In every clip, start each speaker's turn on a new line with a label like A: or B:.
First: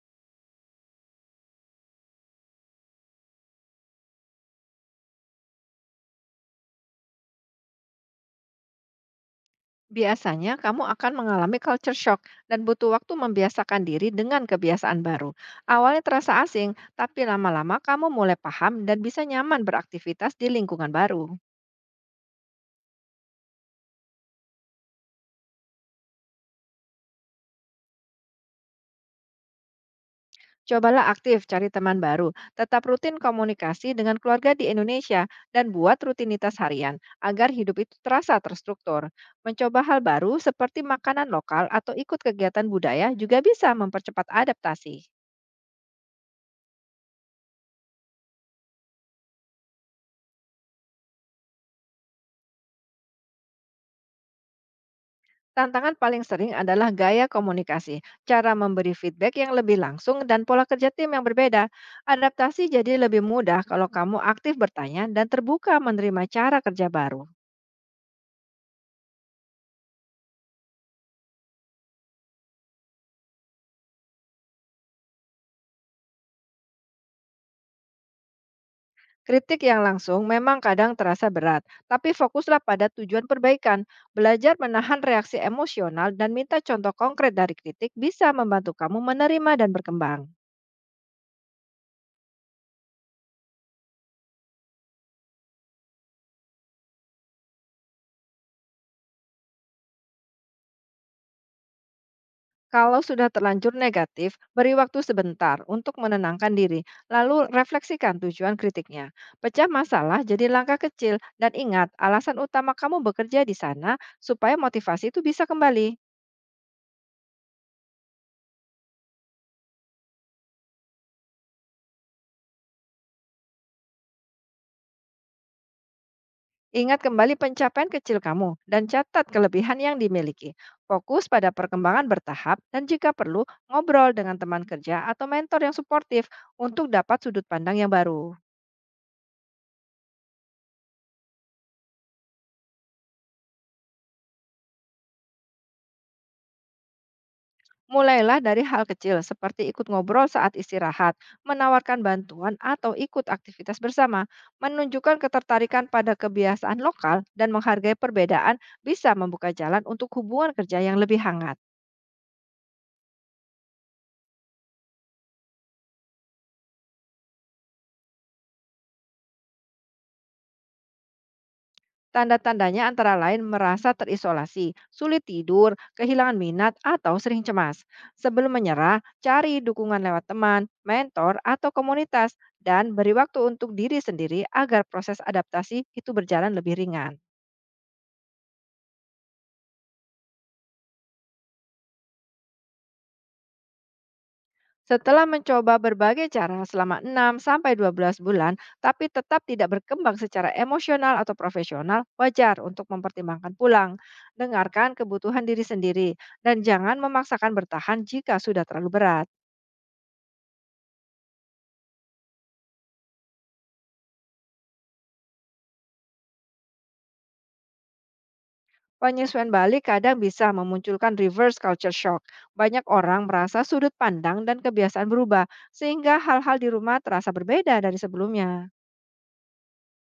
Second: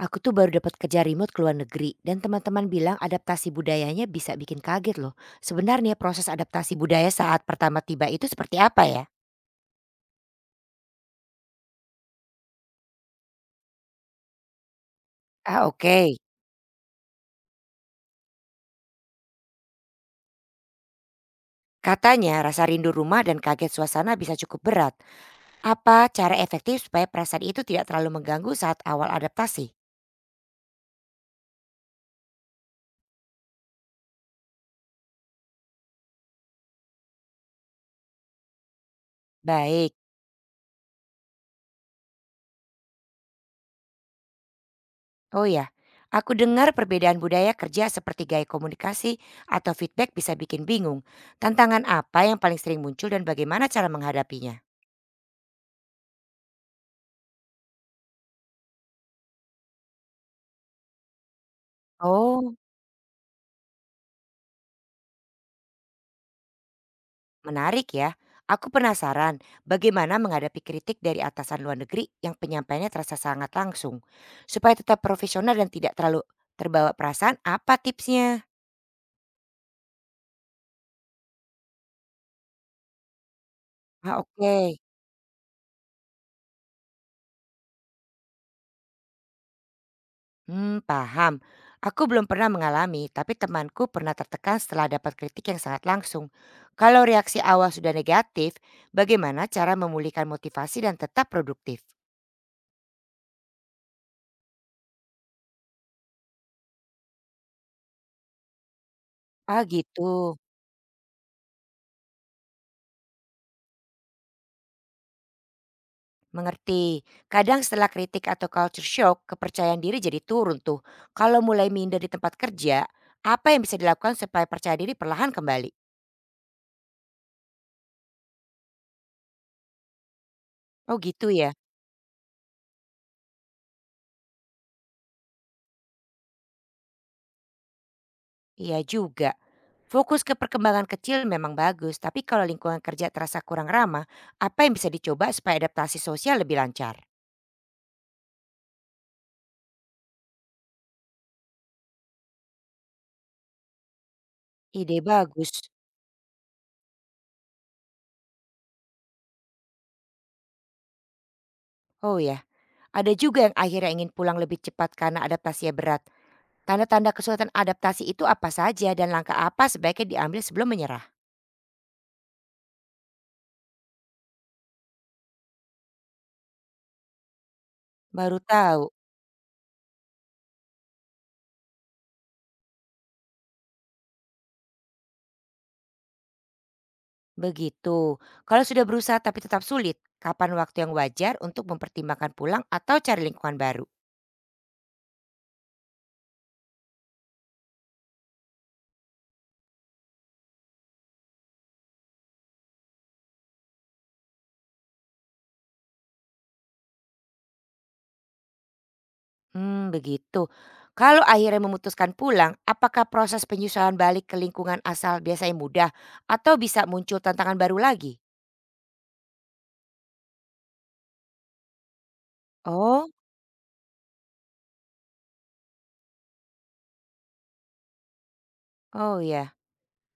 A: Aku tuh baru dapat kerja remote ke luar negeri dan teman-teman bilang adaptasi budayanya bisa bikin kaget loh. Sebenarnya proses adaptasi budaya saat pertama tiba itu seperti apa ya?
B: Biasanya kamu akan mengalami culture shock dan butuh waktu membiasakan diri dengan kebiasaan baru.
A: Ah,
B: Awalnya
A: oke.
B: terasa asing, tapi lama-lama kamu mulai paham dan bisa nyaman beraktivitas di lingkungan baru.
A: Katanya rasa rindu rumah dan kaget suasana bisa cukup berat. Apa cara efektif supaya perasaan itu tidak terlalu mengganggu saat awal adaptasi?
B: Cobalah aktif cari teman baru, tetap rutin komunikasi dengan keluarga di Indonesia, dan buat rutinitas harian agar hidup itu terasa terstruktur. Mencoba
A: Baik.
B: hal baru seperti makanan lokal atau ikut kegiatan budaya juga bisa mempercepat adaptasi.
A: Oh ya, aku dengar perbedaan budaya kerja seperti gaya komunikasi atau feedback bisa bikin bingung. Tantangan apa yang paling sering muncul dan bagaimana cara menghadapinya?
B: Tantangan paling sering adalah gaya komunikasi, cara memberi feedback yang lebih langsung, dan pola kerja tim yang berbeda.
A: Oh.
B: Adaptasi jadi lebih mudah kalau kamu aktif bertanya dan terbuka menerima cara kerja baru.
A: Menarik ya. Aku penasaran bagaimana menghadapi kritik dari atasan luar negeri yang penyampaiannya terasa sangat langsung. Supaya tetap profesional dan tidak terlalu terbawa perasaan, apa tipsnya?
B: Kritik yang langsung memang kadang terasa berat, tapi fokuslah pada tujuan perbaikan.
A: Ah,
B: Belajar
A: oke.
B: menahan reaksi emosional dan minta contoh konkret dari kritik bisa membantu kamu menerima dan berkembang.
A: Hmm, paham. Aku belum pernah mengalami, tapi temanku pernah tertekan setelah dapat kritik yang sangat langsung. Kalau reaksi awal sudah negatif, bagaimana cara memulihkan motivasi dan tetap produktif?
B: Kalau sudah terlanjur negatif, beri waktu sebentar untuk menenangkan diri, lalu refleksikan tujuan kritiknya.
A: Ah,
B: Pecah
A: gitu.
B: masalah jadi langkah kecil dan ingat alasan utama kamu bekerja di sana supaya motivasi itu bisa kembali.
A: Mengerti. Kadang setelah kritik atau culture shock, kepercayaan diri jadi turun tuh. Kalau mulai minder di tempat kerja, apa yang bisa dilakukan supaya percaya diri perlahan kembali?
B: Ingat kembali pencapaian kecil kamu dan catat kelebihan yang dimiliki.
A: Oh
B: Fokus
A: gitu
B: pada
A: ya?
B: perkembangan bertahap dan jika perlu ngobrol dengan teman kerja atau mentor yang suportif untuk dapat sudut pandang yang baru.
A: Iya juga. Fokus ke perkembangan kecil memang bagus, tapi kalau lingkungan kerja terasa kurang ramah, apa yang bisa dicoba supaya adaptasi sosial lebih lancar?
B: Mulailah dari hal kecil seperti ikut ngobrol saat istirahat, menawarkan bantuan atau ikut aktivitas bersama,
A: Ide
B: menunjukkan
A: bagus.
B: ketertarikan pada kebiasaan lokal dan menghargai perbedaan bisa membuka jalan untuk hubungan kerja yang lebih hangat.
A: Oh ya, ada juga yang akhirnya ingin pulang lebih cepat karena adaptasinya berat. Tanda-tanda kesulitan adaptasi itu apa saja dan langkah apa sebaiknya diambil sebelum menyerah?
B: Tanda-tandanya antara lain merasa terisolasi, sulit tidur, kehilangan minat, atau sering cemas.
A: Baru
B: Sebelum
A: tahu,
B: menyerah, cari dukungan lewat teman, mentor, atau komunitas, dan beri waktu untuk diri sendiri agar proses adaptasi itu berjalan lebih ringan.
A: begitu. Kalau sudah berusaha tapi tetap sulit, kapan waktu yang wajar untuk mempertimbangkan pulang atau cari lingkungan baru?
B: Setelah mencoba berbagai cara selama 6 sampai 12 bulan, tapi tetap tidak berkembang secara emosional atau profesional, wajar untuk mempertimbangkan pulang. Dengarkan kebutuhan diri sendiri dan jangan memaksakan bertahan jika sudah terlalu berat.
A: Hmm, begitu. Kalau akhirnya memutuskan pulang, apakah proses penyesuaian balik ke lingkungan asal biasanya mudah atau bisa muncul tantangan baru lagi?
B: Penyesuaian balik kadang bisa memunculkan reverse culture shock. Banyak
A: Oh,
B: orang merasa sudut pandang dan kebiasaan berubah, sehingga hal-hal di rumah terasa berbeda dari sebelumnya.
A: oh ya.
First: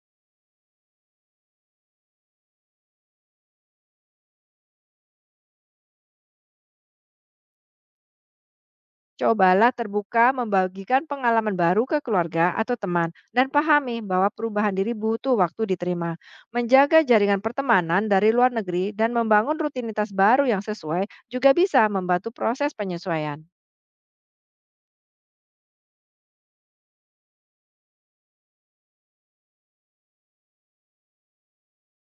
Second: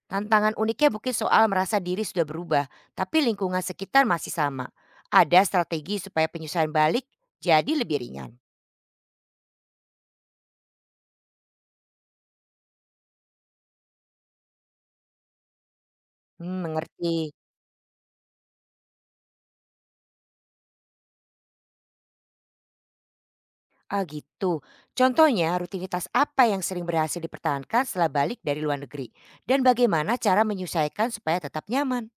A: Tantangan uniknya mungkin soal merasa diri sudah berubah, tapi lingkungan sekitar masih sama. Ada strategi supaya penyesuaian balik jadi lebih ringan.
B: Cobalah terbuka membagikan pengalaman baru ke keluarga atau teman dan pahami bahwa perubahan diri butuh waktu diterima.
A: Hmm,
B: Menjaga
A: mengerti.
B: jaringan pertemanan dari luar negeri dan membangun rutinitas baru yang sesuai juga bisa membantu proses penyesuaian.
A: Ah gitu. Contohnya rutinitas apa yang sering berhasil dipertahankan setelah balik dari luar negeri? Dan bagaimana cara menyesuaikan supaya tetap nyaman?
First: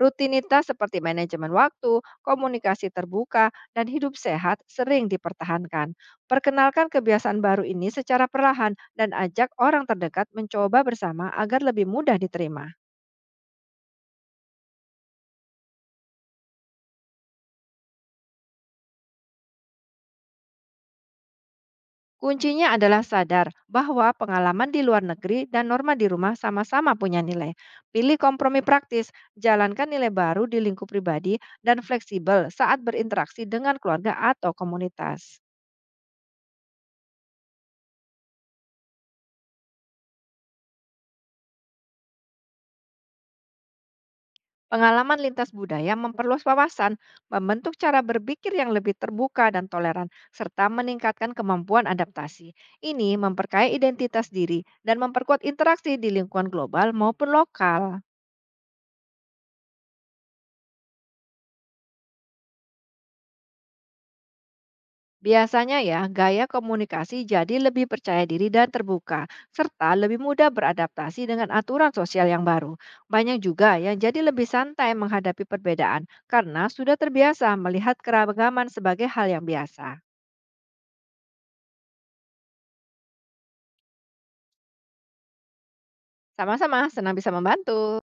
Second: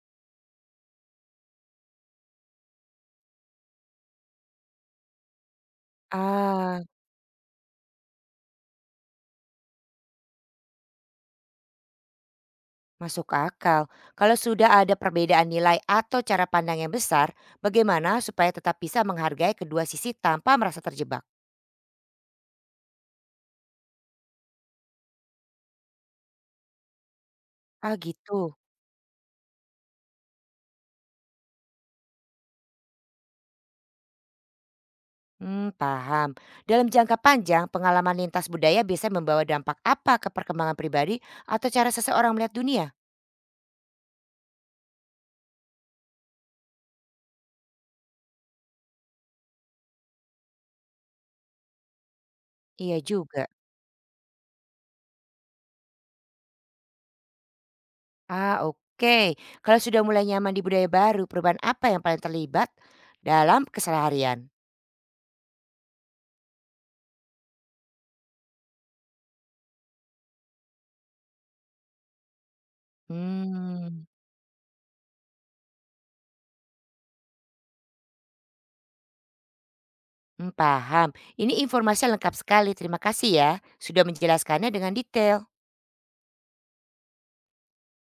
B: Rutinitas seperti manajemen waktu, komunikasi terbuka, dan hidup sehat sering dipertahankan.
A: Ah,
B: Perkenalkan kebiasaan baru ini secara perlahan dan ajak orang terdekat mencoba bersama agar lebih mudah diterima.
A: masuk akal. Kalau sudah ada perbedaan nilai atau cara pandang yang besar, bagaimana supaya tetap bisa menghargai kedua sisi tanpa merasa terjebak?
B: Kuncinya adalah sadar bahwa pengalaman di luar negeri dan norma di rumah sama-sama punya nilai.
A: Ah
B: Pilih
A: gitu.
B: kompromi praktis, jalankan nilai baru di lingkup pribadi, dan fleksibel saat berinteraksi dengan keluarga atau komunitas.
A: Hmm, paham. Dalam jangka panjang, pengalaman lintas budaya bisa membawa dampak apa ke perkembangan pribadi atau cara seseorang melihat dunia?
B: Pengalaman lintas budaya memperluas wawasan, membentuk cara berpikir yang lebih terbuka dan toleran, serta meningkatkan kemampuan adaptasi.
A: Iya
B: Ini
A: juga.
B: memperkaya identitas diri dan memperkuat interaksi di lingkungan global maupun lokal.
A: Ah, oke. Kalau sudah mulai nyaman di budaya baru, perubahan apa yang paling terlibat dalam keseharian?
B: Biasanya ya, gaya komunikasi jadi lebih percaya diri dan terbuka, serta lebih mudah beradaptasi dengan aturan sosial yang baru. Banyak juga yang
A: Hmm,
B: jadi lebih santai menghadapi perbedaan karena sudah terbiasa melihat keragaman sebagai hal yang biasa.
A: paham. Ini informasi lengkap sekali. Terima kasih ya sudah menjelaskannya dengan detail.
B: Sama-sama, senang bisa membantu.